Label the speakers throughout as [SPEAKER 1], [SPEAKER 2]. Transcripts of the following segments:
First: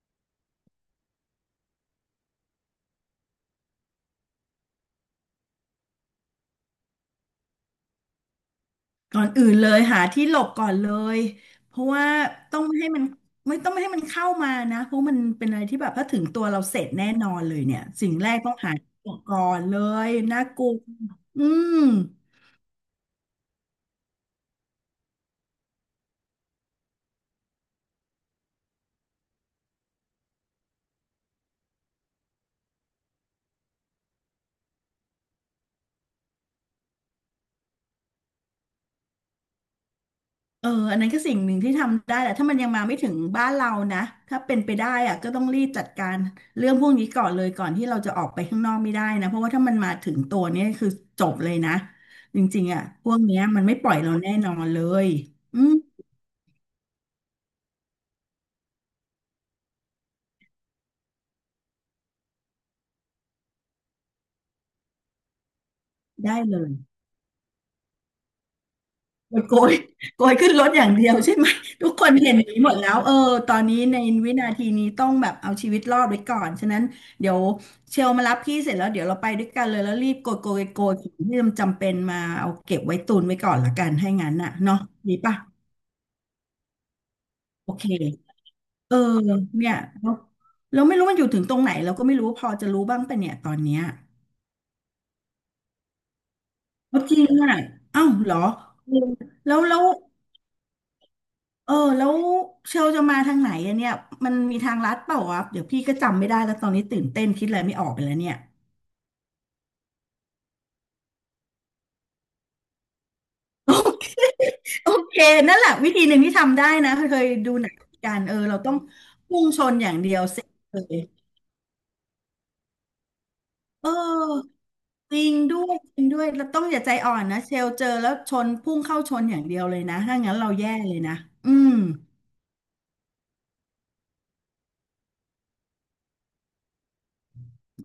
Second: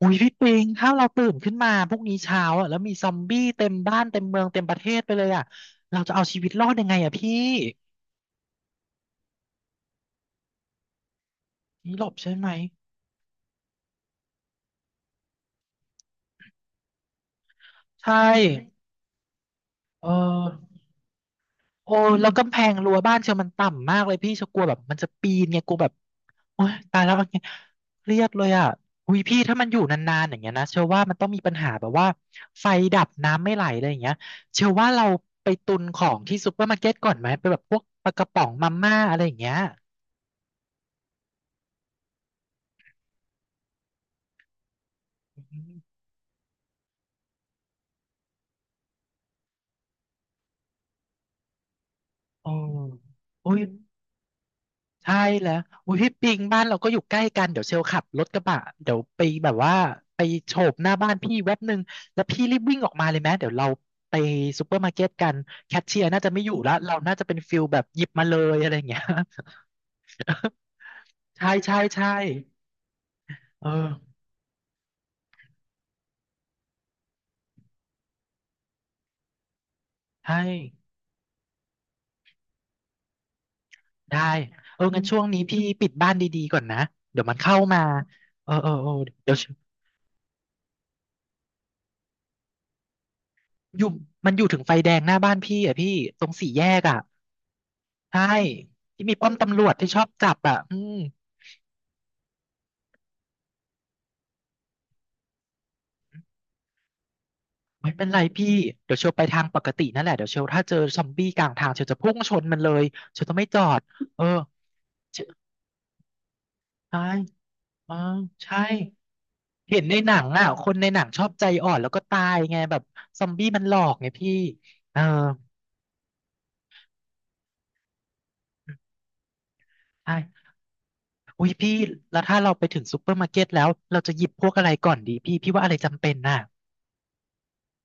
[SPEAKER 1] อุ้ยพี่ปิงถ้าเราตื่นขึ้นมาพรุ่งนี้เช้าอะแล้วมีซอมบี้เต็มบ้านเต็มเมืองเต็มประเทศไปเลยอะเราจะเอาชีวิตรอดยังไงอ่ะพี่
[SPEAKER 2] ก่อนอื่นเลยหาที่หลบก่อนเลยเพราะ
[SPEAKER 1] นี่หล
[SPEAKER 2] ว่า
[SPEAKER 1] บใช่ไหม
[SPEAKER 2] ต้องไม่ให้มันต้องไม่ให้มันเข้ามานะเพราะมันเป็นอะไรที่แบบถ้าถึงตัวเราเสร็จแน่นอนเลยเนี่ยสิ่ง
[SPEAKER 1] ใช่
[SPEAKER 2] แรกต้องหาที่หลบก่อนเล
[SPEAKER 1] เออ
[SPEAKER 2] ยน่ากลัวอืม
[SPEAKER 1] โอ้แล้วกำแพงรั้วบ้านเชียวมันต่ำมากเลยพี่เชียวกลัวแบบมันจะปีนไงกลัวแบบโอ๊ยตายแล้วอะไรเงยเครียดเลยอ่ะอุ้ยพี่ถ้ามันอยู่นานๆอย่างเงี้ยนะเชื่อว่ามันต้องมีปัญหาแบบว่าไฟดับน้ำไม่ไหลอะไรอย่างเงี้ยเชื่อว่าเราไปตุนของที่ซูเปอร์มาร์เก็ตก่อนไหมไปแบบพวกปลากระป๋องมาม่าอะไรอย่างเงี้ย
[SPEAKER 2] เอออันนั้นก็สิ่งหนึ่งที่ทำได้แหละถ้ามันยังมาไม่ถึงบ้านเรานะถ้าเป็นไปได้อะก็ต้
[SPEAKER 1] อื
[SPEAKER 2] องรีบ
[SPEAKER 1] ม
[SPEAKER 2] จัดการเรื่องพวกนี้ก่อนเลยก่อนที่เราจะออกไปข้างนอกไม่ได้นะเพราะว่าถ้ามันมาถึงตัวเนี่ยคือจบเลยนะจ
[SPEAKER 1] โอ้
[SPEAKER 2] ริงๆอะพวกเนี้ย
[SPEAKER 1] อุ้ย
[SPEAKER 2] มันไม่ปล่อยเราแน่นอนเลย
[SPEAKER 1] ใช่แล้ว
[SPEAKER 2] อืม
[SPEAKER 1] อุ้ยพี่ปิงบ้านเราก็อยู่ใกล้กันเดี๋ยวเชลขับรถกระบะเดี๋ยวไปแบบว่าไปโฉบหน้าบ้านพี่แว็บหนึ่งแล้วพี่รีบวิ่งออกมาเลยไหมเดี๋ยวเราไปซูเปอร์มาร์เก็ตกันแคชเชียร์น่าจะ
[SPEAKER 2] ได้
[SPEAKER 1] ไม่อยู่
[SPEAKER 2] เลย
[SPEAKER 1] ละเราน่าจะเป็นฟิลแบบหยิบมาเลยอะไรอย่างเงี้ย
[SPEAKER 2] มันโกยขึ้นรถอย่างเดียวใช่ไหม
[SPEAKER 1] ใช่ใช่
[SPEAKER 2] ทุกค
[SPEAKER 1] ใช่
[SPEAKER 2] นเห็นอย่างนี้หมดแล้วเออตอน
[SPEAKER 1] เออ
[SPEAKER 2] นี้ในวินาทีนี้ต้องแบบเอาชีวิตรอดไว้ก่อนฉะนั้นเดี๋ยวเชลมารับพี่เสร็จแล้วเดี๋ยวเราไปด้วยกันเลยแล้วรีบโก
[SPEAKER 1] ใช่
[SPEAKER 2] ยโกยโกยของที่มันจำเป็นมาเอาเก็บไว้ตุนไว้ก่อนละกันให้
[SPEAKER 1] ได้
[SPEAKER 2] งั้นน่ะเนาะ
[SPEAKER 1] เอองั้น
[SPEAKER 2] ดี
[SPEAKER 1] ช่วง
[SPEAKER 2] ป่ะ
[SPEAKER 1] นี้พี่ปิดบ้านดีๆก่อนนะเดี๋ยวมันเข้า
[SPEAKER 2] โอ
[SPEAKER 1] มา
[SPEAKER 2] เค
[SPEAKER 1] เออเออเออ
[SPEAKER 2] เออ
[SPEAKER 1] เดี๋ยว
[SPEAKER 2] เนี่ยแล้วแล้วไม่รู้มันอยู่ถึงตรงไหนเราก็ไม่รู้พอจะรู้บ้างปะเนี่ยตอนเนี้
[SPEAKER 1] อ
[SPEAKER 2] ย
[SPEAKER 1] ยู่มันอยู่ถึงไฟแดงหน้าบ้านพี่อ่ะพี่ตรงสี่แยกอ่ะ
[SPEAKER 2] เอาจริงอ่ะเอ้าว
[SPEAKER 1] ใช่
[SPEAKER 2] เหรอเออ
[SPEAKER 1] ที่มีป้อม
[SPEAKER 2] แล้
[SPEAKER 1] ตำร
[SPEAKER 2] ว
[SPEAKER 1] วจ
[SPEAKER 2] แล้ว
[SPEAKER 1] ที่ชอบจับอ่ะอืม
[SPEAKER 2] แล้วเชลจะมาทางไหนอะเนี่ยมันมีทางลัดเปล่าวะเดี๋ยวพี่ก็จำไม่ได้แล้วตอนนี้ตื่นเต้นคิดอะไรไม่ออ
[SPEAKER 1] ไม่
[SPEAKER 2] กไป
[SPEAKER 1] เป็น
[SPEAKER 2] แล้ว
[SPEAKER 1] ไร
[SPEAKER 2] เนี่ย
[SPEAKER 1] พี่เดี๋ยวเชลไปทางปกตินั่นแหละเดี๋ยวเชลถ้าเจอซอมบี้กลางทางเชลจะพุ่งชนมันเลยเชลจะไม่จอ
[SPEAKER 2] โอ
[SPEAKER 1] ด
[SPEAKER 2] เค
[SPEAKER 1] เออ
[SPEAKER 2] โอเค
[SPEAKER 1] เชล
[SPEAKER 2] นั่นแหละวิธีหนึ่งที่ทำได้นะ
[SPEAKER 1] ใช่
[SPEAKER 2] เคยดูหนัง
[SPEAKER 1] เออ
[SPEAKER 2] กันเออเรา
[SPEAKER 1] ใช่
[SPEAKER 2] ต้องพุ่งชน
[SPEAKER 1] เห็น
[SPEAKER 2] อย่า
[SPEAKER 1] ใน
[SPEAKER 2] งเดี
[SPEAKER 1] หนั
[SPEAKER 2] ยว
[SPEAKER 1] ง
[SPEAKER 2] เสร็
[SPEAKER 1] อ่ะ
[SPEAKER 2] จ
[SPEAKER 1] คน
[SPEAKER 2] เล
[SPEAKER 1] ในห
[SPEAKER 2] ย
[SPEAKER 1] นังชอบใจอ่อนแล้วก็ตายไงแบบซอมบี้มันหลอ
[SPEAKER 2] เอ
[SPEAKER 1] กไงพี่
[SPEAKER 2] อ
[SPEAKER 1] เออ
[SPEAKER 2] จริงด้วยจริงด้วยเราต้องอย่าใจอ่อนนะเชลเจอแล้วชนพุ่งเข้าชนอย่างเดียวเลยนะ
[SPEAKER 1] ใช่
[SPEAKER 2] ถ้างั้นเราแย่เลยนะ
[SPEAKER 1] อุ้
[SPEAKER 2] อื
[SPEAKER 1] ย
[SPEAKER 2] ม
[SPEAKER 1] พี่แล้วถ้าเราไปถึงซูเปอร์มาร์เก็ตแล้วเราจะหยิบพวกอะไรก่อนดีพี่พี่ว่าอะไรจำเป็นน่ะ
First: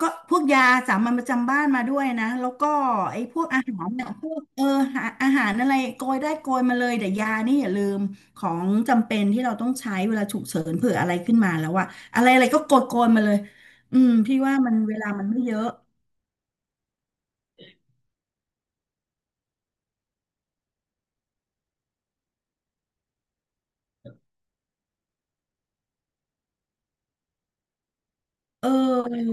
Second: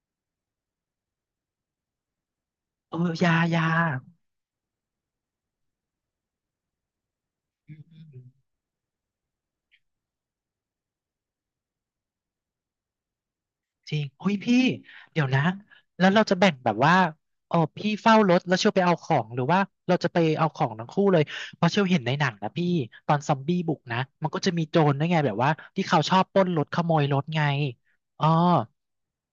[SPEAKER 2] ก็พวกยาสามัญประจำบ้านมาด้วยนะแล้วก็
[SPEAKER 1] เออ
[SPEAKER 2] ไอ้
[SPEAKER 1] ยา
[SPEAKER 2] พวกอา
[SPEAKER 1] ยา
[SPEAKER 2] หารเนี่ยพวกอาหารอะไรโกยได้โกยมาเลยแต่ยานี่อย่า
[SPEAKER 1] อื
[SPEAKER 2] ลืมข
[SPEAKER 1] ม
[SPEAKER 2] องจำเป็นที่เราต้องใช้เวลาฉุกเฉินเผื่ออะไรขึ้นมาแล้วอะอะไรอะไรก็โกยมาเลย
[SPEAKER 1] จ
[SPEAKER 2] อื
[SPEAKER 1] ริง
[SPEAKER 2] ม
[SPEAKER 1] อุ้ย
[SPEAKER 2] พี่ว่า
[SPEAKER 1] พี่
[SPEAKER 2] มันเวลา
[SPEAKER 1] เดี๋
[SPEAKER 2] มั
[SPEAKER 1] ย
[SPEAKER 2] น
[SPEAKER 1] ว
[SPEAKER 2] ไม่
[SPEAKER 1] นะ
[SPEAKER 2] เยอะ
[SPEAKER 1] แล้วเราจะแบ่งแบบว่าอ๋อพี่เฝ้ารถแล้วเชียวไปเอาของหรือว่าเราจะไปเอาของทั้งคู่เลย เพราะเชียวเห็นในหนังนะพี่ตอนซอมบี้บุกนะ มันก็จะมีโจรด้วยไงแบบว่าที่เขาชอบปล้นรถขโมยรถไงอ๋อ
[SPEAKER 2] เออ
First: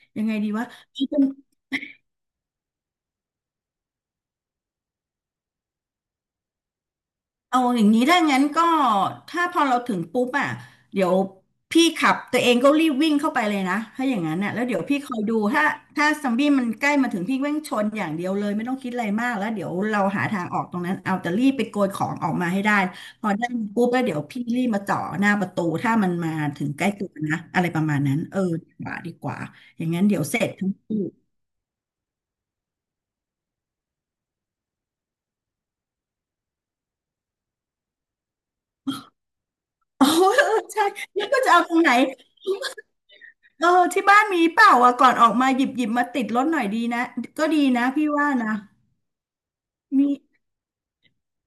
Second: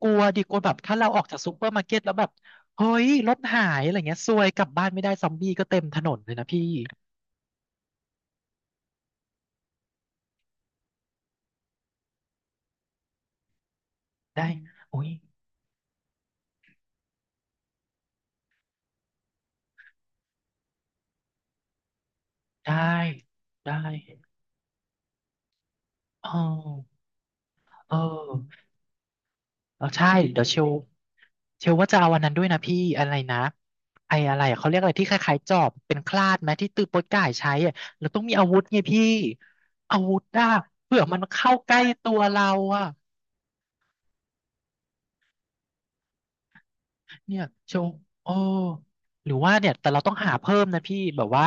[SPEAKER 1] กลัว
[SPEAKER 2] ยังไง
[SPEAKER 1] ดิ
[SPEAKER 2] ดี
[SPEAKER 1] กลัว
[SPEAKER 2] วะ
[SPEAKER 1] แบบถ้าเราออกจากซูเปอร์มาร์เก็ตแล้วแบบเฮ้ยรถหายอะไรเงี้ยซวยกลับบ้านไม่ได้ซอมบี้ก็เต็มถนนเลยนะพี่
[SPEAKER 2] เอาอย่างนี้ถ้างั้นก็ถ้าพอเราถึงปุ๊บอ่ะเดี๋ยวพี่ขับตัวเองก็รีบวิ่งเข้าไปเลยนะถ้าอย่างนั้น
[SPEAKER 1] ได้
[SPEAKER 2] น่ะแล้วเดี๋ยวพี่
[SPEAKER 1] อุ้ย
[SPEAKER 2] คอยดูถ้าซอมบี้มันใกล้มาถึงพี่วิ่งชนอย่างเดียวเลยไม่ต้องคิดอะไรมากแล้วเดี๋ยวเราหาทางออกตรงนั้นเอาแต่รีบไปโกยของออกมาให้ได้
[SPEAKER 1] ได้
[SPEAKER 2] พอได้
[SPEAKER 1] ได้
[SPEAKER 2] ปุ๊บแล้วเดี๋ยวพี่รีบมาจ่อหน้าประตูถ้ามัน
[SPEAKER 1] อ๋
[SPEAKER 2] มาถึงใกล้
[SPEAKER 1] อ
[SPEAKER 2] ตัวนะอะไรประ
[SPEAKER 1] เออ
[SPEAKER 2] มาณนั้นเออดีกว่าดีกว่าอ
[SPEAKER 1] เออ
[SPEAKER 2] ย่างนั้น
[SPEAKER 1] ใช่
[SPEAKER 2] เดี๋ยวเส
[SPEAKER 1] เดี๋
[SPEAKER 2] ร็
[SPEAKER 1] ยว
[SPEAKER 2] จ
[SPEAKER 1] เช
[SPEAKER 2] ทั้
[SPEAKER 1] ล
[SPEAKER 2] งคู่
[SPEAKER 1] เชลว่าจะเอาวันนั้นด้วยนะพี่อะไรนะไอ้อะไรอะเขาเรียกอะไรที่คล้ายๆจอบเป็นคลาดไหมที่ตือโป๊ยก่ายใช้อะเราต้องมีอาวุธไงพี่อา
[SPEAKER 2] โอ้
[SPEAKER 1] วุธ
[SPEAKER 2] เอ
[SPEAKER 1] อ่ะ
[SPEAKER 2] อใช่
[SPEAKER 1] เผื่อมัน
[SPEAKER 2] แล้วก็จะ
[SPEAKER 1] เข้า
[SPEAKER 2] เอาต
[SPEAKER 1] ใก
[SPEAKER 2] ร
[SPEAKER 1] ล้
[SPEAKER 2] งไหน
[SPEAKER 1] ตัวเราอ่ะ
[SPEAKER 2] เออที่บ้านมีเปล่าอ่ะก่อนออกมาหยิบมาติดรถหน่อยดีนะ
[SPEAKER 1] เนี่ย
[SPEAKER 2] ก็ดี
[SPEAKER 1] เช
[SPEAKER 2] นะ
[SPEAKER 1] ว์
[SPEAKER 2] พี่ว่า
[SPEAKER 1] โอ้
[SPEAKER 2] นะ
[SPEAKER 1] หรือว่าเนี่ยแต่เรา
[SPEAKER 2] มี
[SPEAKER 1] ต้องหาเพิ่มนะพี่แบบว่า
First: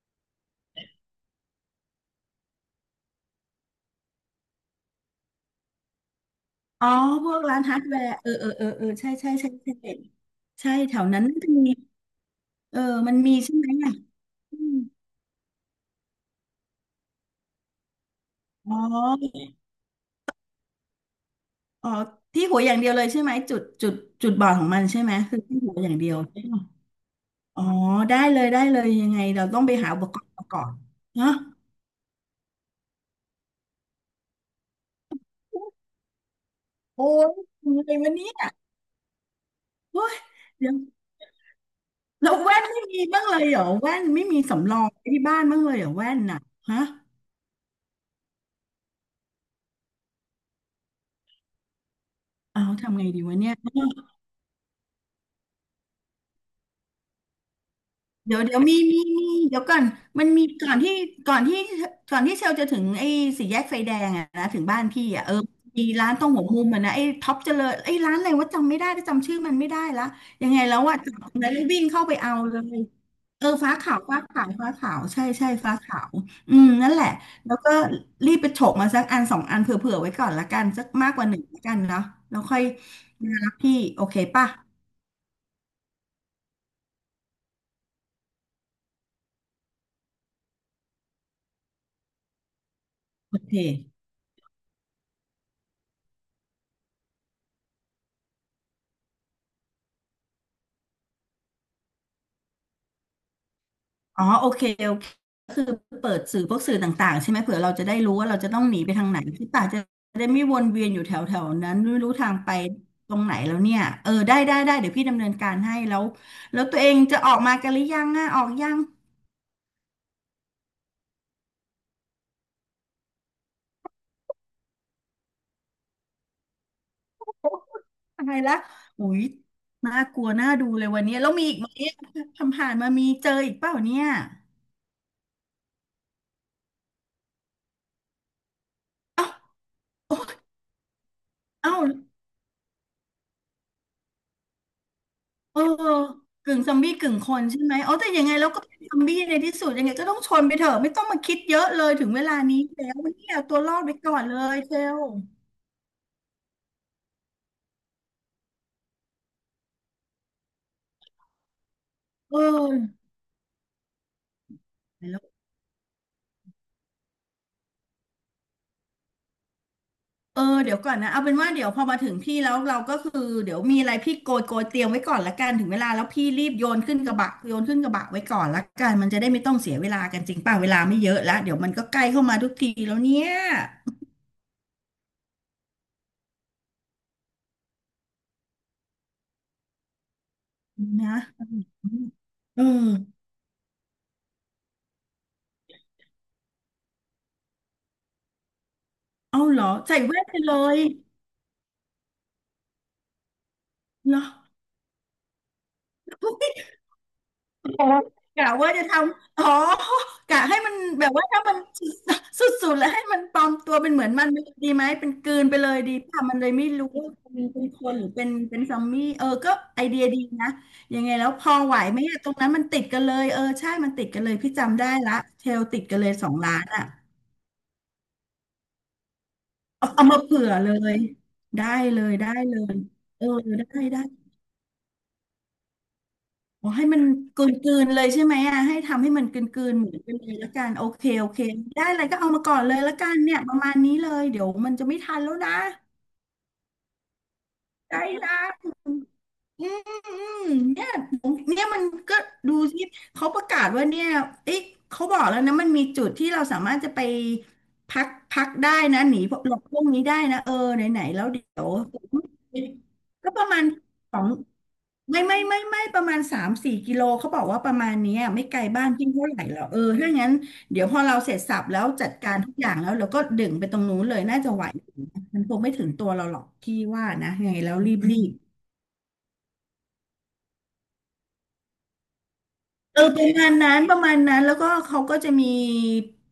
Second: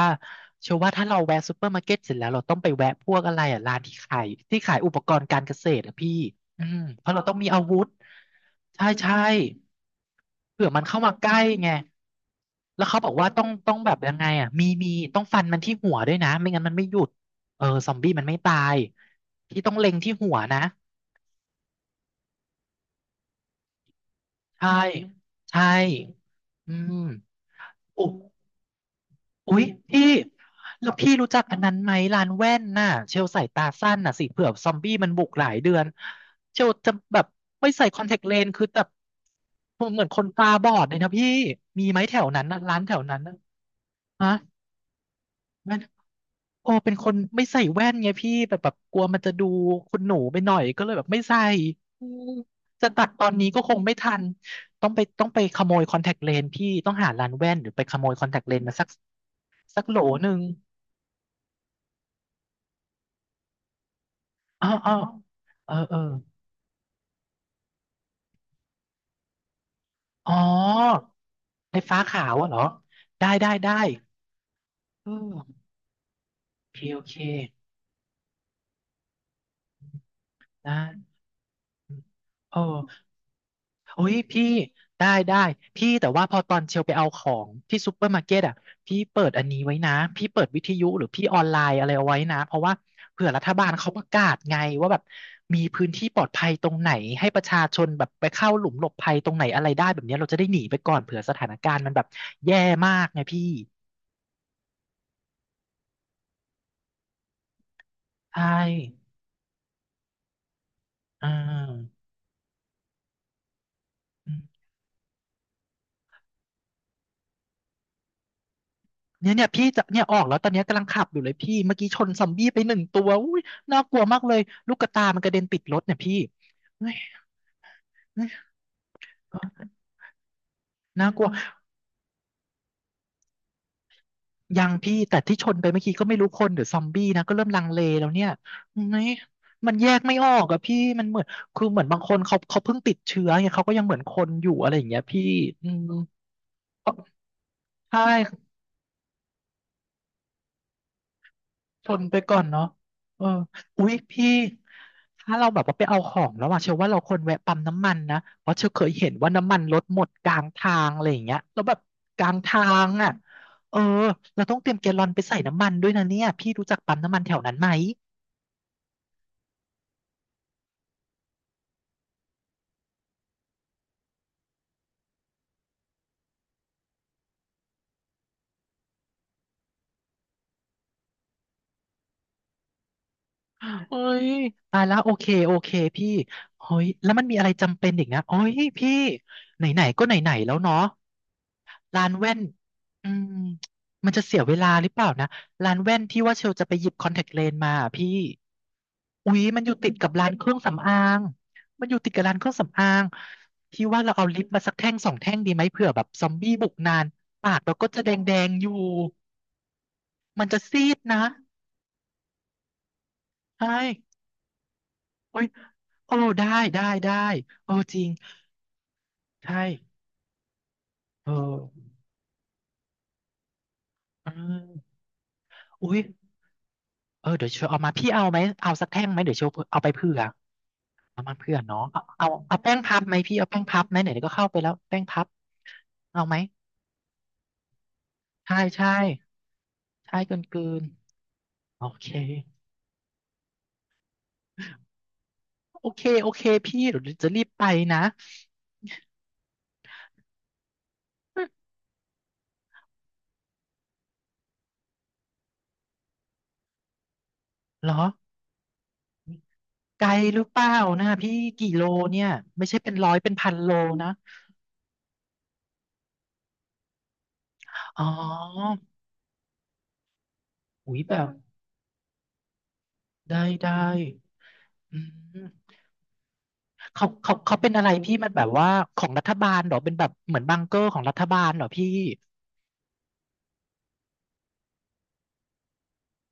[SPEAKER 1] เชื่อว่าถ้าเราแวะซูเปอร์มาร์เก็ตเสร็จแล้วเราต้องไปแวะพวกอะไรอ่ะร้านที่ขายอุปกรณ์การเกษตรอ่ะพี่อืม
[SPEAKER 2] อ๋อ
[SPEAKER 1] เพราะเรา
[SPEAKER 2] พ
[SPEAKER 1] ต้อ
[SPEAKER 2] ว
[SPEAKER 1] ง
[SPEAKER 2] ก
[SPEAKER 1] มี
[SPEAKER 2] ร้า
[SPEAKER 1] อา
[SPEAKER 2] น
[SPEAKER 1] วุ
[SPEAKER 2] ฮาร์ด
[SPEAKER 1] ธ
[SPEAKER 2] แวร์เออเออเออเอ
[SPEAKER 1] ใช่
[SPEAKER 2] อใช่
[SPEAKER 1] ใช่
[SPEAKER 2] ใช่ใช่ใช่
[SPEAKER 1] เผื่อ
[SPEAKER 2] ใช่
[SPEAKER 1] มัน
[SPEAKER 2] แถ
[SPEAKER 1] เข้า
[SPEAKER 2] ว
[SPEAKER 1] มา
[SPEAKER 2] นั้น
[SPEAKER 1] ใกล้
[SPEAKER 2] มัน
[SPEAKER 1] ไง
[SPEAKER 2] มีเออ
[SPEAKER 1] แล้วเขาบอ
[SPEAKER 2] มั
[SPEAKER 1] ก
[SPEAKER 2] น
[SPEAKER 1] ว่า
[SPEAKER 2] มี
[SPEAKER 1] ต้อง
[SPEAKER 2] ใช่ไหม
[SPEAKER 1] ต้องแบ
[SPEAKER 2] อ่ะ
[SPEAKER 1] บยังไงอ่ะ
[SPEAKER 2] อื
[SPEAKER 1] มี
[SPEAKER 2] ม
[SPEAKER 1] มีต้องฟันมันที่หัวด้วยนะไม่งั้นมันไม่หยุดเออซอมบี้มันไม่ตา
[SPEAKER 2] อ๋
[SPEAKER 1] ย
[SPEAKER 2] อ
[SPEAKER 1] ที่ต้องเล็งที่หัวนะ
[SPEAKER 2] อ๋อที่หัวอย่างเดียวเลยใช่ไหมจุดบอดขอ
[SPEAKER 1] ใช่
[SPEAKER 2] งมันใช่ไหมคือที่
[SPEAKER 1] ใช่
[SPEAKER 2] หัวอย่างเดียวใช่ปะ
[SPEAKER 1] อืม
[SPEAKER 2] อ๋อ
[SPEAKER 1] โอ้
[SPEAKER 2] ได้เลยได้เลยยังไงเรา
[SPEAKER 1] อุ๊
[SPEAKER 2] ต้อ
[SPEAKER 1] ย
[SPEAKER 2] งไปหาอุ
[SPEAKER 1] พี่
[SPEAKER 2] ปกรณ์มาก่อน
[SPEAKER 1] แล้วพี่
[SPEAKER 2] นะ
[SPEAKER 1] รู้จักอันนั้นไหมร้านแว่นน่ะเชลใส่ตาสั้นน่ะสิเผื่อซอมบี้มันบุกหลายเดือนเชลจะ
[SPEAKER 2] โอ้
[SPEAKER 1] แบบ
[SPEAKER 2] ย
[SPEAKER 1] ไม่
[SPEAKER 2] ทำอะ
[SPEAKER 1] ใส่
[SPEAKER 2] ไร
[SPEAKER 1] คอนแท
[SPEAKER 2] วะ
[SPEAKER 1] ค
[SPEAKER 2] เนี่
[SPEAKER 1] เล
[SPEAKER 2] ย
[SPEAKER 1] นส์คือแบบเห
[SPEAKER 2] โอ้
[SPEAKER 1] มือน
[SPEAKER 2] ย
[SPEAKER 1] คนตาบ
[SPEAKER 2] เดี๋ย
[SPEAKER 1] อ
[SPEAKER 2] ว
[SPEAKER 1] ดเลยนะพี่ มีไหมแถว
[SPEAKER 2] แล้ว
[SPEAKER 1] นั้น
[SPEAKER 2] แว่
[SPEAKER 1] นะ
[SPEAKER 2] น
[SPEAKER 1] ร้าน
[SPEAKER 2] ไม่
[SPEAKER 1] แถ
[SPEAKER 2] มี
[SPEAKER 1] วนั้น
[SPEAKER 2] บ้าง
[SPEAKER 1] นะ
[SPEAKER 2] เลยเหรอแว่นไม่
[SPEAKER 1] ฮะ
[SPEAKER 2] มีสำรองไว้ที่บ้านบ้างเล
[SPEAKER 1] แว่
[SPEAKER 2] ย
[SPEAKER 1] น
[SPEAKER 2] เหรอแว่นน่ะ
[SPEAKER 1] โอ
[SPEAKER 2] ฮะ
[SPEAKER 1] เป็นคนไม่ใส่แว่นไงพี่แบบกลัวมันจะดูคุณหนูไปหน่อยก็เลยแบบไม่ใส่อืม
[SPEAKER 2] เอา
[SPEAKER 1] จะ
[SPEAKER 2] ทำ
[SPEAKER 1] ตั
[SPEAKER 2] ไง
[SPEAKER 1] ด
[SPEAKER 2] ดี
[SPEAKER 1] ตอน
[SPEAKER 2] วะ
[SPEAKER 1] นี้
[SPEAKER 2] เนี่ย
[SPEAKER 1] ก็คงไม่ทันต้องไปขโมยคอนแทคเลนส์พี่ต้องหาร้านแว่นหรือไปขโมยคอนแท
[SPEAKER 2] เดี๋ยว
[SPEAKER 1] คเล
[SPEAKER 2] เดี๋ย
[SPEAKER 1] น
[SPEAKER 2] ว
[SPEAKER 1] ส์มา
[SPEAKER 2] มี
[SPEAKER 1] สัก
[SPEAKER 2] มีมีเดี๋ยวก่อ
[SPEAKER 1] สั
[SPEAKER 2] น
[SPEAKER 1] กโหลห
[SPEAKER 2] มัน
[SPEAKER 1] นึ่ง
[SPEAKER 2] มีก่อนที่ก่อนที่เชลจะถึงไอ้สี่แยกไฟแดงอะนะถึง
[SPEAKER 1] อ๋อ
[SPEAKER 2] บ้าน
[SPEAKER 1] อ๋อ
[SPEAKER 2] พี่อะเออ
[SPEAKER 1] เออ
[SPEAKER 2] มี
[SPEAKER 1] เออ
[SPEAKER 2] ร้านตรงหัวมุมอะนะไอ้ท็อปเจริญไอ้ร้านอะไรว่าจำไม่ได้แต่จำชื่อมันไม่ได้ละ
[SPEAKER 1] อ๋อ
[SPEAKER 2] ยังไงแล้วว่าจับแล้ว
[SPEAKER 1] ไฟ
[SPEAKER 2] วิ่ง
[SPEAKER 1] ฟ้า
[SPEAKER 2] เข้าไป
[SPEAKER 1] ขา
[SPEAKER 2] เอา
[SPEAKER 1] วอะเห
[SPEAKER 2] เล
[SPEAKER 1] รอ
[SPEAKER 2] ย
[SPEAKER 1] ได้
[SPEAKER 2] เอ
[SPEAKER 1] ได้
[SPEAKER 2] อ
[SPEAKER 1] ได้
[SPEAKER 2] ฟ้าขาวฟ้าขาวฟ้าขาว
[SPEAKER 1] เอ
[SPEAKER 2] ใช่ใช่
[SPEAKER 1] อ
[SPEAKER 2] ฟ้าขาวอื
[SPEAKER 1] โอ
[SPEAKER 2] ม
[SPEAKER 1] เค
[SPEAKER 2] นั่น
[SPEAKER 1] โอ
[SPEAKER 2] แหละ
[SPEAKER 1] เค
[SPEAKER 2] แล้วก็รีบไปฉกมาสักอันสองอันเผื่อๆไว้ก่อนละกัน
[SPEAKER 1] นะ
[SPEAKER 2] สักมากกว่าหนึ่งละกันเนาะแล้ว
[SPEAKER 1] เอ
[SPEAKER 2] ค่อย
[SPEAKER 1] อ
[SPEAKER 2] มารับพี่โอ
[SPEAKER 1] โอ้ย
[SPEAKER 2] เค
[SPEAKER 1] พี่
[SPEAKER 2] ป่ะ
[SPEAKER 1] ได้ได้พี่แต่ว่าพอตอนเชลไปเอาของที่ซูเปอร์มาร์เก็ตอ่ะพี่เปิดอันนี้ไว้นะพี่เปิดวิทยุหรือพี่ออนไลน์อะไรเอาไว้นะเพราะว่าเผื่อ
[SPEAKER 2] โอ
[SPEAKER 1] รัฐ
[SPEAKER 2] เค
[SPEAKER 1] บาลเขาประกาศไงว่าแบบมีพื้นที่ปลอดภัยตรงไหนให้ประชาชนแบบไปเข้าหลุมหลบภัยตรงไหนอะไรได้แบบเนี้ยเราจะได้หนีไปก่อนเผื่อสถานการณ์มันแบบแย่มากไงพี่
[SPEAKER 2] อ๋อโอเคก็คือเปิดสื่อพวกสื่อต่างๆใช่ไหมเผื่อเราจะได้รู้ว่าเรา
[SPEAKER 1] ใช่
[SPEAKER 2] จะต้องหนีไปทางไหนที่ป่าจะได้ไม่วนเวียนอยู่แถ
[SPEAKER 1] อ่
[SPEAKER 2] วๆนั้น
[SPEAKER 1] า
[SPEAKER 2] ไม่รู้ทางไปตรงไหนแล้วเนี่ยเออได้เดี๋ยวพี่ดำเนินการให้แล้วแล้วตัวเองจะออกมากันหรือยังอ่ะออกยัง
[SPEAKER 1] เนี่ยเนี่ยพี่จะเนี่ยออกแล้วตอนเนี้ยกำลังขับอยู่เลยพี่เมื่อกี้ชนซอมบี้ไปหนึ่งตัวอุ้ยน่ากลัวมากเลยลูกกระตามันกระเด็นติดรถเนี่ยพี่เฮ้ยเฮ้
[SPEAKER 2] อะ
[SPEAKER 1] ย
[SPEAKER 2] ไรละอุ้ยน่ากลัวน่าดูเลยวัน
[SPEAKER 1] น่า
[SPEAKER 2] นี้
[SPEAKER 1] กลั
[SPEAKER 2] แล้
[SPEAKER 1] ว
[SPEAKER 2] วมีอีกไหมทำผ่านมามีเจออีกเปล่าเนี่ย
[SPEAKER 1] ยังพี่แต่ที่ชนไปเมื่อกี้ก็ไม่รู้คนหรือซอมบี้นะก็เริ่มลังเลแล้วเนี่ยเฮ้ย
[SPEAKER 2] เอ้า
[SPEAKER 1] มันแยก
[SPEAKER 2] เ
[SPEAKER 1] ไม่ออกอะพี่มันเหมือนคือ
[SPEAKER 2] อ้า
[SPEAKER 1] เหมือนบางคนเขาเพิ่งติดเชื้อไงเขาก็ยังเหมือนคนอยู่อะไรอย่างเงี้ยพี่
[SPEAKER 2] เออ
[SPEAKER 1] อืม
[SPEAKER 2] กึ่งซอมบี้กึ่งคนใช่ไหมอ๋
[SPEAKER 1] ใช
[SPEAKER 2] อแต่ยังไงเรา
[SPEAKER 1] ่
[SPEAKER 2] ก็เป็นซอมบี้ในที่สุดยังไงก็ต้องชนไปเถอะไม่ต้องมาคิดเยอะเล
[SPEAKER 1] ท
[SPEAKER 2] ย
[SPEAKER 1] น
[SPEAKER 2] ถึง
[SPEAKER 1] ไป
[SPEAKER 2] เวลา
[SPEAKER 1] ก่อน
[SPEAKER 2] นี้
[SPEAKER 1] เนาะ
[SPEAKER 2] แล้ววัน
[SPEAKER 1] เออ
[SPEAKER 2] นี้เอาตัวรอด
[SPEAKER 1] อุ๊
[SPEAKER 2] ไป
[SPEAKER 1] ย
[SPEAKER 2] ก่อน
[SPEAKER 1] พี่
[SPEAKER 2] เลยเชล
[SPEAKER 1] ถ้าเราแบบว่าไปเอาของแล้วอะเชื่อว่าเราควรแวะปั๊มน้ำมันนะเพราะเชื่อเคยเห็นว่าน้ำมันลดหมดกลางทางอะไรอย่างเงี้ยแล้วแบบกลา
[SPEAKER 2] เอ
[SPEAKER 1] งทาง
[SPEAKER 2] อ
[SPEAKER 1] อ่ะเออเราต้องเตรียมแกลลอน
[SPEAKER 2] แล้
[SPEAKER 1] ไป
[SPEAKER 2] ว
[SPEAKER 1] ใส่น้ำมันด้วยนะเนี่ยพี่รู้จักปั๊มน้ำมันแถวนั้นไหม
[SPEAKER 2] เดี๋ยวก่อนนะเอาเป็นว่าเดี๋ยวพอมาถึงพี่แล้วเราก็คือเดี๋ยวมีอะไรพี่โกยเตรียมไว้ก่อนละกันถึงเวลาแล้วพี่รีบโยนขึ้นกระบะโยนขึ้นกระบะไว้ก่อนละกันมันจะได้ไม่ต้องเสียเวลากันจริงป่ะเวลาไม่เยอะแล้วเดี๋ยวมันก็ใกล้เข้ามาทุกทีแล้วเนี่ย
[SPEAKER 1] เอ้ยตายแล้วโอเคโอเคพี่เฮ้ยแล้วมันมีอะไรจำเป็นอีกนะเอ้ยพี่ไหนๆก็ไหนๆแล้วเนาะ
[SPEAKER 2] นะ
[SPEAKER 1] ร้านแว่น
[SPEAKER 2] เออ
[SPEAKER 1] อืมมันจะเสียเวลาหรือเปล่านะร้านแว่นที่ว่าเชลจะไปหยิบคอนแทคเลนส์มาอะพี่อุ๊
[SPEAKER 2] เอา
[SPEAKER 1] ย
[SPEAKER 2] เห
[SPEAKER 1] มั
[SPEAKER 2] ร
[SPEAKER 1] น
[SPEAKER 2] อ
[SPEAKER 1] อยู่ติด
[SPEAKER 2] ใส่
[SPEAKER 1] กับ
[SPEAKER 2] แว่น
[SPEAKER 1] ร้าน
[SPEAKER 2] ไป
[SPEAKER 1] เค
[SPEAKER 2] เล
[SPEAKER 1] รื่อง
[SPEAKER 2] ย
[SPEAKER 1] สำอางมันอยู่ติดกับร้านเครื่องสำอางพี่ว่าเรา
[SPEAKER 2] เหรอ
[SPEAKER 1] เอาลิปมาสักแท่งสองแท่งดีไหมเผื่อแบบซอมบี้บุ กนานปากเราก็จะแดงแด
[SPEAKER 2] กะ
[SPEAKER 1] งอ
[SPEAKER 2] ว่า
[SPEAKER 1] ยู่
[SPEAKER 2] จะทำอ๋อกะ
[SPEAKER 1] มัน
[SPEAKER 2] ให้
[SPEAKER 1] จะ
[SPEAKER 2] มัน
[SPEAKER 1] ซีด
[SPEAKER 2] แบบ
[SPEAKER 1] นะ
[SPEAKER 2] ว่าถ้ามันสุดๆแล้วให้มันปลอม
[SPEAKER 1] ใช่
[SPEAKER 2] ตัวเป็นเหมือนมันดีไหมเป็นกลื
[SPEAKER 1] โอ้ย
[SPEAKER 2] นไปเลยดี
[SPEAKER 1] โอ้
[SPEAKER 2] ป่ะมัน
[SPEAKER 1] ได้
[SPEAKER 2] เลยไม่
[SPEAKER 1] ได้
[SPEAKER 2] รู้ว่า
[SPEAKER 1] ได้
[SPEAKER 2] เป็น
[SPEAKER 1] โอ้
[SPEAKER 2] คน
[SPEAKER 1] จ
[SPEAKER 2] ห
[SPEAKER 1] ริ
[SPEAKER 2] รื
[SPEAKER 1] ง
[SPEAKER 2] อเป็นซอมบี้เออก็
[SPEAKER 1] ใช่
[SPEAKER 2] ไอเดียดีนะยังไงแล้
[SPEAKER 1] เออ
[SPEAKER 2] วพอไหวไหมอะตรงนั้นมันติดกันเลยเออใช่มันติดกันเลย
[SPEAKER 1] เอื
[SPEAKER 2] พี่จำได้ละเทลติด
[SPEAKER 1] อุ๊
[SPEAKER 2] กั
[SPEAKER 1] ย
[SPEAKER 2] นเลยสองล้านอ่ะ
[SPEAKER 1] เออเดี๋ยวเชลเอามาพี่เอาไหมเอาสักแท่งไหมเดี๋ยวเชลเอาไป
[SPEAKER 2] เอาเอา
[SPEAKER 1] เผื่
[SPEAKER 2] มา
[SPEAKER 1] อ
[SPEAKER 2] เผื่อเลย
[SPEAKER 1] น้ำมันเพื่อน
[SPEAKER 2] ได้
[SPEAKER 1] เนาะ
[SPEAKER 2] เล
[SPEAKER 1] เอา
[SPEAKER 2] ย
[SPEAKER 1] เอา
[SPEAKER 2] ได้เล
[SPEAKER 1] เอาแป้
[SPEAKER 2] ย
[SPEAKER 1] งพับไหม
[SPEAKER 2] เออ
[SPEAKER 1] พี่เอาแป้ง
[SPEAKER 2] ได้
[SPEAKER 1] พับไหม
[SPEAKER 2] ได้
[SPEAKER 1] ไหนๆก็เข้าไปแล้วแป้งพับเอาไหม
[SPEAKER 2] อ๋อให้มันกลืนๆเลยใช่ไหม
[SPEAKER 1] ใช่
[SPEAKER 2] อ่ะให้
[SPEAKER 1] ใช่
[SPEAKER 2] ทำให้มันกลืนๆเหมือนกัน
[SPEAKER 1] ใช่
[SPEAKER 2] เล
[SPEAKER 1] เกิ
[SPEAKER 2] ย
[SPEAKER 1] น
[SPEAKER 2] ละกั
[SPEAKER 1] เกิ
[SPEAKER 2] น
[SPEAKER 1] น
[SPEAKER 2] โอเคโอเคได้
[SPEAKER 1] โอ
[SPEAKER 2] อะไร
[SPEAKER 1] เค
[SPEAKER 2] ก็เอามาก่อนเลยละกันเนี่ยประมาณนี้เลยเดี๋ยวมันจะไม่ทันแล้วนะ
[SPEAKER 1] โอเคโอเคพี่เดี๋ยวจะรีบไปนะ
[SPEAKER 2] ได้ละอืมอืมเนี่ยผมเนี่ยมันก็ดูสิเขาประกาศว่าเนี่ยเอ๊ะเขาบอกแล้วนะมันมีจุดที่เราสามารถจะไป
[SPEAKER 1] เหรอ
[SPEAKER 2] พักได้นะหนีพวกนี้
[SPEAKER 1] ไกล
[SPEAKER 2] ได้
[SPEAKER 1] ห
[SPEAKER 2] นะ
[SPEAKER 1] รือ
[SPEAKER 2] เออ
[SPEAKER 1] เปล่า
[SPEAKER 2] ไหน
[SPEAKER 1] นะ
[SPEAKER 2] ๆแล้ว
[SPEAKER 1] พี่
[SPEAKER 2] เดี๋ย
[SPEAKER 1] กี่
[SPEAKER 2] ว
[SPEAKER 1] โลเนี่ยไม่ใช่เป็นร้อยเป็
[SPEAKER 2] ก็
[SPEAKER 1] น
[SPEAKER 2] ประ
[SPEAKER 1] พัน
[SPEAKER 2] มาณ
[SPEAKER 1] โลนะ
[SPEAKER 2] สอง ไม่ประมาณสามสี่กิโลเขาบอกว่าประมาณ
[SPEAKER 1] อ๋อ
[SPEAKER 2] เนี้ยไม่ไกลบ้านพี่เท่าไหร่หรอกเออถ้างั้นเดี๋ยวพ
[SPEAKER 1] อุ้ย
[SPEAKER 2] อ
[SPEAKER 1] แบ
[SPEAKER 2] เรา
[SPEAKER 1] บ
[SPEAKER 2] เสร็จสับแล้วจัดการทุกอย่างแล้วเราก็ดึ
[SPEAKER 1] ได้
[SPEAKER 2] งไป
[SPEAKER 1] ได้
[SPEAKER 2] ตรงนู้นเลยน่าจะไหว
[SPEAKER 1] อื
[SPEAKER 2] มันคงไม่
[SPEAKER 1] ม
[SPEAKER 2] ถึงตัวเราหรอกพี่ว่า
[SPEAKER 1] เขา
[SPEAKER 2] นะ
[SPEAKER 1] เขา
[SPEAKER 2] ยัง
[SPEAKER 1] เขา
[SPEAKER 2] ไง
[SPEAKER 1] เป็น
[SPEAKER 2] แล้ว
[SPEAKER 1] อะไร
[SPEAKER 2] รีบ
[SPEAKER 1] พี่
[SPEAKER 2] รี
[SPEAKER 1] มั
[SPEAKER 2] บ
[SPEAKER 1] นแบบว่าของรัฐบาลเหรอเป็นแบบเหมือนบังเกอร์ของรัฐบาลเหรอพี่
[SPEAKER 2] เออประมาณนั้นประมาณนั้นแล้วก็เขาก็จะมี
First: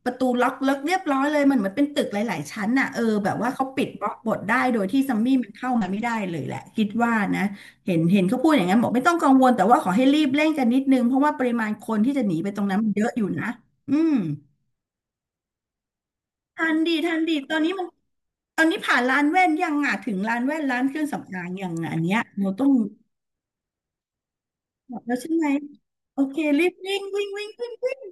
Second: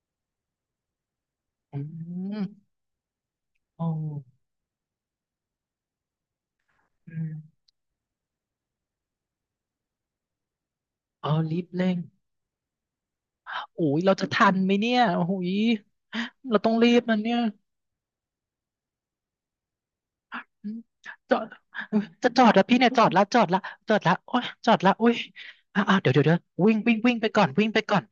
[SPEAKER 2] ประตูล็อกเลิกเรียบร้อยเลยมันเหมือน
[SPEAKER 1] อื
[SPEAKER 2] เป็นตึกห
[SPEAKER 1] ม
[SPEAKER 2] ลายๆชั้นน่ะเออแบบว่าเขา
[SPEAKER 1] โอ
[SPEAKER 2] ปิดบล็อกบ
[SPEAKER 1] ้
[SPEAKER 2] ดได้โดยที่ซัมมี่มันเข้ามาไม่ได้เลยแหละคิดว่า
[SPEAKER 1] อืม
[SPEAKER 2] นะเห็นเขาพูดอย่างนั้นบอกไม่ต้องกังวลแต่ว่าขอให้รีบเร่งกันนิดนึงเพราะ
[SPEAKER 1] อ๋
[SPEAKER 2] ว่า
[SPEAKER 1] อ
[SPEAKER 2] ปริ
[SPEAKER 1] รี
[SPEAKER 2] มา
[SPEAKER 1] บ
[SPEAKER 2] ณค
[SPEAKER 1] เร่ง
[SPEAKER 2] นที่จะหนีไปตรงนั้นมันเยอะอยู่นะ
[SPEAKER 1] โอ้
[SPEAKER 2] อื
[SPEAKER 1] ยเรา
[SPEAKER 2] ม
[SPEAKER 1] จะทันไหมเนี่ยโอ้ยเราต้
[SPEAKER 2] ทั
[SPEAKER 1] อง
[SPEAKER 2] น
[SPEAKER 1] รี
[SPEAKER 2] ดี
[SPEAKER 1] บ
[SPEAKER 2] ทั
[SPEAKER 1] นะ
[SPEAKER 2] น
[SPEAKER 1] เนี่
[SPEAKER 2] ดี
[SPEAKER 1] ย
[SPEAKER 2] ตอนนี้มันตอนนี้ผ่านร้านแว่นยังอ่ะถึงร้านแว่น
[SPEAKER 1] อืม
[SPEAKER 2] ร้านเครื่อง
[SPEAKER 1] จ
[SPEAKER 2] สำ
[SPEAKER 1] อ
[SPEAKER 2] อา
[SPEAKER 1] ด
[SPEAKER 2] งยังอะอันเนี้ย
[SPEAKER 1] จะจอ
[SPEAKER 2] เรา
[SPEAKER 1] ดแล้ว
[SPEAKER 2] ต้อง
[SPEAKER 1] พี่เนี่ยจอดละจอดละจอดละโอ้ยจอดละ
[SPEAKER 2] บอก
[SPEAKER 1] โอ้
[SPEAKER 2] แล้
[SPEAKER 1] ย
[SPEAKER 2] วใช่ไหม
[SPEAKER 1] อ่าเดี๋ยว
[SPEAKER 2] โอ
[SPEAKER 1] เดี๋ยวเดี๋ย
[SPEAKER 2] เค
[SPEAKER 1] ว
[SPEAKER 2] รี
[SPEAKER 1] วิ่
[SPEAKER 2] บ
[SPEAKER 1] งวิ่ง
[SPEAKER 2] วิ่ง
[SPEAKER 1] วิ่งไป
[SPEAKER 2] วิ่ง
[SPEAKER 1] ก่อ
[SPEAKER 2] วิ่
[SPEAKER 1] น
[SPEAKER 2] ง
[SPEAKER 1] วิ่ง
[SPEAKER 2] วิ่
[SPEAKER 1] ไป
[SPEAKER 2] ง
[SPEAKER 1] ก่อน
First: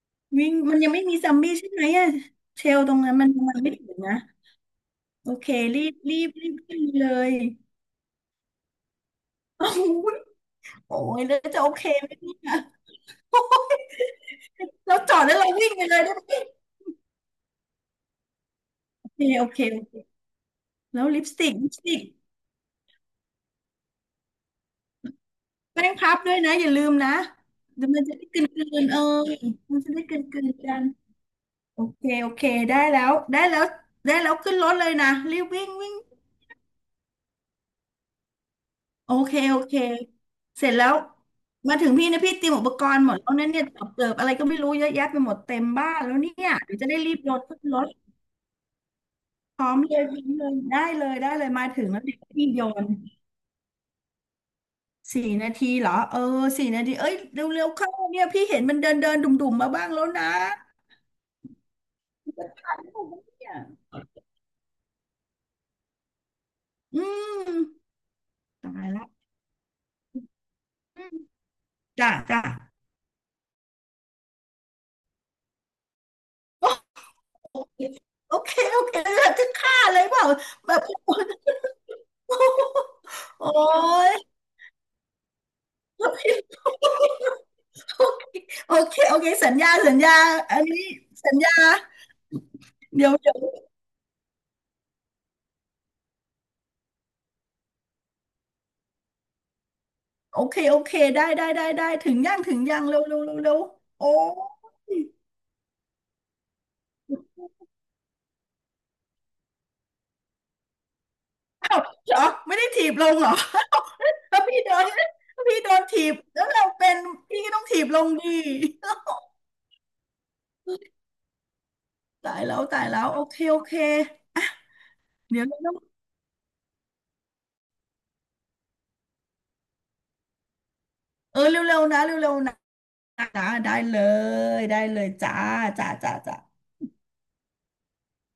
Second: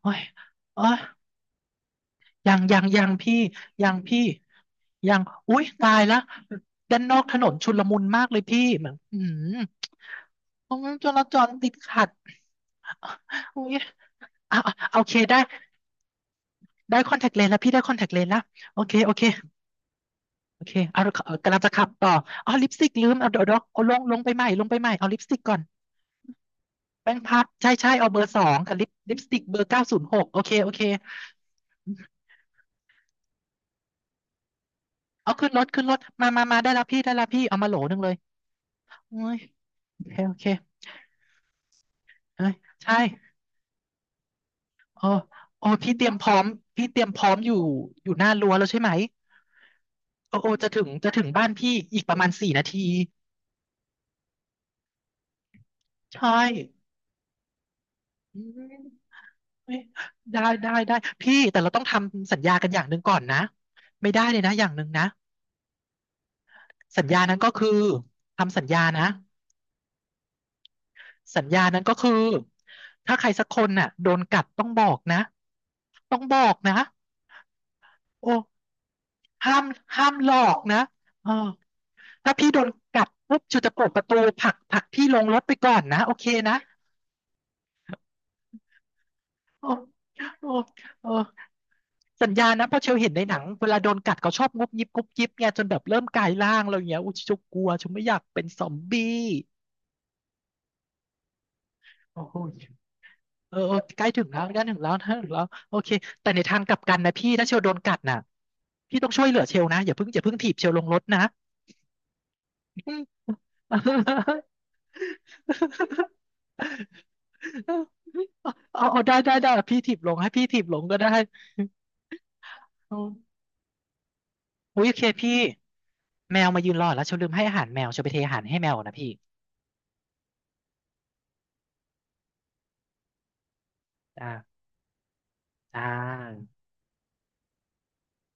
[SPEAKER 1] โอ้ย
[SPEAKER 2] วิ่งมัน
[SPEAKER 1] โอ้
[SPEAKER 2] ยัง
[SPEAKER 1] ย
[SPEAKER 2] ไม่มีซอมบี้ใช่ไหมอะ
[SPEAKER 1] ยัง
[SPEAKER 2] เช
[SPEAKER 1] ยั
[SPEAKER 2] ล
[SPEAKER 1] ง
[SPEAKER 2] ตรง
[SPEAKER 1] ยัง
[SPEAKER 2] นั้นมัน
[SPEAKER 1] พี่
[SPEAKER 2] มันไม่ถึ
[SPEAKER 1] ยัง
[SPEAKER 2] งนะ
[SPEAKER 1] พี่ยัง
[SPEAKER 2] โอเค
[SPEAKER 1] อุ้ย
[SPEAKER 2] รี
[SPEAKER 1] ตา
[SPEAKER 2] บ
[SPEAKER 1] ย
[SPEAKER 2] รี
[SPEAKER 1] ละ
[SPEAKER 2] บรีบขึ้น
[SPEAKER 1] ด้าน
[SPEAKER 2] เล
[SPEAKER 1] นอกถ
[SPEAKER 2] ย
[SPEAKER 1] นนชุลมุนมากเลยพี่แบบอืม
[SPEAKER 2] โอ้โห
[SPEAKER 1] ตรงนั้
[SPEAKER 2] โอ้
[SPEAKER 1] นจ
[SPEAKER 2] ย
[SPEAKER 1] รา
[SPEAKER 2] แล้
[SPEAKER 1] จ
[SPEAKER 2] ว
[SPEAKER 1] ร
[SPEAKER 2] จะโอ
[SPEAKER 1] ติด
[SPEAKER 2] เค
[SPEAKER 1] ขั
[SPEAKER 2] ไหม
[SPEAKER 1] ด
[SPEAKER 2] เนี่ยโอ้
[SPEAKER 1] อุ้ย
[SPEAKER 2] ย
[SPEAKER 1] เอาเอา
[SPEAKER 2] เรา
[SPEAKER 1] โอ
[SPEAKER 2] จ
[SPEAKER 1] เค
[SPEAKER 2] อดแล้
[SPEAKER 1] ได้
[SPEAKER 2] วเราวิ่งไปเลยได้ไหม
[SPEAKER 1] ได้คอนแทคเลนส์แล้วพี่ได้คอนแทคเลนส์แล้วโอเค
[SPEAKER 2] โอ
[SPEAKER 1] โอ
[SPEAKER 2] เค
[SPEAKER 1] เค
[SPEAKER 2] โอเคโอเค
[SPEAKER 1] โอเค
[SPEAKER 2] แล้
[SPEAKER 1] เอา
[SPEAKER 2] วลิปส
[SPEAKER 1] เอา
[SPEAKER 2] ติก
[SPEAKER 1] กำลัง
[SPEAKER 2] ลิ
[SPEAKER 1] จะ
[SPEAKER 2] ปส
[SPEAKER 1] ขับ
[SPEAKER 2] ติก
[SPEAKER 1] ต่ออ๋อลิปสติกลืมเอาเดี๋ยวเดี๋ยวเอาลงลงไปใหม่ลงไปใหม่ เอาลิปสติกก่อน
[SPEAKER 2] แป้งพับด้วยนะอย่าลืมนะ
[SPEAKER 1] แป้งพับใช่
[SPEAKER 2] เดี๋ย
[SPEAKER 1] ใช่
[SPEAKER 2] วมัน
[SPEAKER 1] เอา
[SPEAKER 2] จะ
[SPEAKER 1] เบอ
[SPEAKER 2] ได้
[SPEAKER 1] ร์
[SPEAKER 2] ก
[SPEAKER 1] ส
[SPEAKER 2] ล
[SPEAKER 1] อง
[SPEAKER 2] ื
[SPEAKER 1] กับลิ
[SPEAKER 2] น
[SPEAKER 1] ป
[SPEAKER 2] ๆเออ
[SPEAKER 1] ลิปสติกเบอร์
[SPEAKER 2] มั
[SPEAKER 1] เก้า
[SPEAKER 2] นจะ
[SPEAKER 1] ศู
[SPEAKER 2] ได้
[SPEAKER 1] นย์
[SPEAKER 2] ก
[SPEAKER 1] ห
[SPEAKER 2] ล
[SPEAKER 1] กโอ
[SPEAKER 2] ื
[SPEAKER 1] เค
[SPEAKER 2] นๆ
[SPEAKER 1] โอ
[SPEAKER 2] กั
[SPEAKER 1] เค
[SPEAKER 2] นโอเคโอเคได้แล้วได้แล้วได้แล้วขึ้นรถเลยนะ
[SPEAKER 1] เอา
[SPEAKER 2] รีบ
[SPEAKER 1] ขึ้นร
[SPEAKER 2] วิ่
[SPEAKER 1] ถ
[SPEAKER 2] ง
[SPEAKER 1] ขึ้น
[SPEAKER 2] วิ่
[SPEAKER 1] ร
[SPEAKER 2] ง
[SPEAKER 1] ถมามามาได้แล้วพี่ได้แล้วพี่เอามาโหลหนึ่งเลย
[SPEAKER 2] โอ
[SPEAKER 1] โอ้
[SPEAKER 2] เค
[SPEAKER 1] ย
[SPEAKER 2] โอเค
[SPEAKER 1] โอเคโอเค
[SPEAKER 2] เสร็จแล้วมาถึงพี่นะพี่
[SPEAKER 1] เอ้
[SPEAKER 2] เตรีย
[SPEAKER 1] ย
[SPEAKER 2] มอุปก
[SPEAKER 1] ใช่
[SPEAKER 2] รณ์หมดแล้วนั่นเนี่ยตอบเติบอะไรก็ไม่รู้เยอะแยะ
[SPEAKER 1] โอ้
[SPEAKER 2] ไปหมดเต็ม
[SPEAKER 1] โอ้
[SPEAKER 2] บ้า
[SPEAKER 1] พี่
[SPEAKER 2] น
[SPEAKER 1] เตรีย
[SPEAKER 2] แล้
[SPEAKER 1] ม
[SPEAKER 2] ว
[SPEAKER 1] พ
[SPEAKER 2] เนี่
[SPEAKER 1] ร้อม
[SPEAKER 2] ยเดี๋ยว
[SPEAKER 1] พี่
[SPEAKER 2] จะ
[SPEAKER 1] เต
[SPEAKER 2] ได้
[SPEAKER 1] รียม
[SPEAKER 2] รี
[SPEAKER 1] พ
[SPEAKER 2] บ
[SPEAKER 1] ร้
[SPEAKER 2] โย
[SPEAKER 1] อม
[SPEAKER 2] น
[SPEAKER 1] อยู่
[SPEAKER 2] ขึ้นรถ
[SPEAKER 1] อยู่หน้ารั้วแล้วใช่ไหม
[SPEAKER 2] พร้อมเลยพร้อม
[SPEAKER 1] โอ้
[SPEAKER 2] เล
[SPEAKER 1] โอ้
[SPEAKER 2] ย
[SPEAKER 1] จะถึ
[SPEAKER 2] ได้
[SPEAKER 1] ง
[SPEAKER 2] เล
[SPEAKER 1] จะ
[SPEAKER 2] ย
[SPEAKER 1] ถึง
[SPEAKER 2] ได้เล
[SPEAKER 1] บ้าน
[SPEAKER 2] ยมา
[SPEAKER 1] พี่
[SPEAKER 2] ถึง
[SPEAKER 1] อี
[SPEAKER 2] แล้ว
[SPEAKER 1] กป
[SPEAKER 2] เดี๋
[SPEAKER 1] ระ
[SPEAKER 2] ยว
[SPEAKER 1] มาณ
[SPEAKER 2] พี่
[SPEAKER 1] สี่
[SPEAKER 2] โย
[SPEAKER 1] นาที
[SPEAKER 2] นสี่นาทีเหรอเออ
[SPEAKER 1] ใช่
[SPEAKER 2] สี่นาทีเอ้ยเร็วๆเข้าเนี่ย
[SPEAKER 1] อื
[SPEAKER 2] พี่เห็น
[SPEAKER 1] ม
[SPEAKER 2] มันเดินเดินดุ่มๆมา
[SPEAKER 1] เอ้ย
[SPEAKER 2] บ้างแล้วนะ
[SPEAKER 1] ได้ได้ได้พี่แต่เราต้องทำสัญ
[SPEAKER 2] จะ
[SPEAKER 1] ญากัน
[SPEAKER 2] ตาย
[SPEAKER 1] อย่างห
[SPEAKER 2] แล้
[SPEAKER 1] นึ่
[SPEAKER 2] ว
[SPEAKER 1] งก่อนนะ
[SPEAKER 2] เนี่ย
[SPEAKER 1] ไม่ได้เลยนะอย่างหนึ่งนะ
[SPEAKER 2] อื
[SPEAKER 1] สัญญานั้นก็
[SPEAKER 2] ม
[SPEAKER 1] คือทำสัญญา
[SPEAKER 2] ตาย
[SPEAKER 1] นะ
[SPEAKER 2] ละอืม
[SPEAKER 1] สัญญานั้นก็คื
[SPEAKER 2] จ้า
[SPEAKER 1] อ
[SPEAKER 2] จ้า
[SPEAKER 1] ถ้าใครสักคนน่ะโดนกัดต้องบอกนะต้องบอกนะ
[SPEAKER 2] โอเค
[SPEAKER 1] โอ้
[SPEAKER 2] โอเคโอเคจะ
[SPEAKER 1] ห้าม
[SPEAKER 2] ฆ่าเลย
[SPEAKER 1] ห้าม
[SPEAKER 2] เปล่า
[SPEAKER 1] หลอก
[SPEAKER 2] แบ
[SPEAKER 1] นะ
[SPEAKER 2] บ
[SPEAKER 1] เออถ้าพี่โดน กัดปุ๊บ
[SPEAKER 2] โอ้
[SPEAKER 1] จูจะเปิดประตู
[SPEAKER 2] ย
[SPEAKER 1] ผลักผลักพี่ลงรถไปก่อนนะ
[SPEAKER 2] ไม่
[SPEAKER 1] โอเค
[SPEAKER 2] รู
[SPEAKER 1] นะ
[SPEAKER 2] ้โอเคโอเคโอเคสัญ
[SPEAKER 1] โอ้
[SPEAKER 2] ญาสัญญา
[SPEAKER 1] โอ้
[SPEAKER 2] อันนี้
[SPEAKER 1] โอ
[SPEAKER 2] สัญญา
[SPEAKER 1] สัญญานะเพราะเชล
[SPEAKER 2] เดี๋
[SPEAKER 1] เห็
[SPEAKER 2] ย
[SPEAKER 1] น
[SPEAKER 2] ว
[SPEAKER 1] ใน
[SPEAKER 2] เดี๋
[SPEAKER 1] ห
[SPEAKER 2] ยว
[SPEAKER 1] นังเวลาโดนกัดเขาชอบงุบยิบงุบยิบไงจนแบบเริ่มกลายร่างอะไรอย่างเงี้ยอุ้ยฉันกลัวฉันไม่อยากเป็นซอมบี้
[SPEAKER 2] โอเคโอเคได้ได้ได้ได้ถึง
[SPEAKER 1] โอ้
[SPEAKER 2] ยัง
[SPEAKER 1] ย
[SPEAKER 2] ถึงยังเร็วเร็วเร็วเร็
[SPEAKER 1] เออ
[SPEAKER 2] ว
[SPEAKER 1] เออใก
[SPEAKER 2] โอ้
[SPEAKER 1] ล้ถึงแล้วใกล้ถึงแล้ว
[SPEAKER 2] ย
[SPEAKER 1] ใกล้ถึงแล้วโอเคแต่ในทางกลับกันนะพี่ถ้าเชลโดนกัดน่ะพี่ต้องช่วยเหลือเชลนะอย่าเพิ่งอย่าเพิ่งถีบเชลลงรถนะ
[SPEAKER 2] อ้าวเหรอไม่ได้ถี
[SPEAKER 1] อื
[SPEAKER 2] บลง
[SPEAKER 1] ม
[SPEAKER 2] เหรอถ้าพี่โดนถีบแล้วเราเป็นพี่ก็ต้องถีบลงดี
[SPEAKER 1] เอาเอาได้ได้ได้พี่ถีบลงให้พี่ถีบลงก็ได้
[SPEAKER 2] ตายแล้วตาย
[SPEAKER 1] โอ
[SPEAKER 2] แล้วโอเค
[SPEAKER 1] ม
[SPEAKER 2] โอเค
[SPEAKER 1] อุ้ยโอเคพี่
[SPEAKER 2] เดี๋ยวเร็ว
[SPEAKER 1] แมวมายืนรอแล้วเชลลืมให้อาหารแมวเชลไปเทอาหารให้แมวก่อนนะพี่
[SPEAKER 2] ๆเออเร็วๆนะเร็วๆนะนะได้เล
[SPEAKER 1] อ่า
[SPEAKER 2] ยได้เลยจ้า
[SPEAKER 1] อ่
[SPEAKER 2] จ้าจ้าจ้า
[SPEAKER 1] า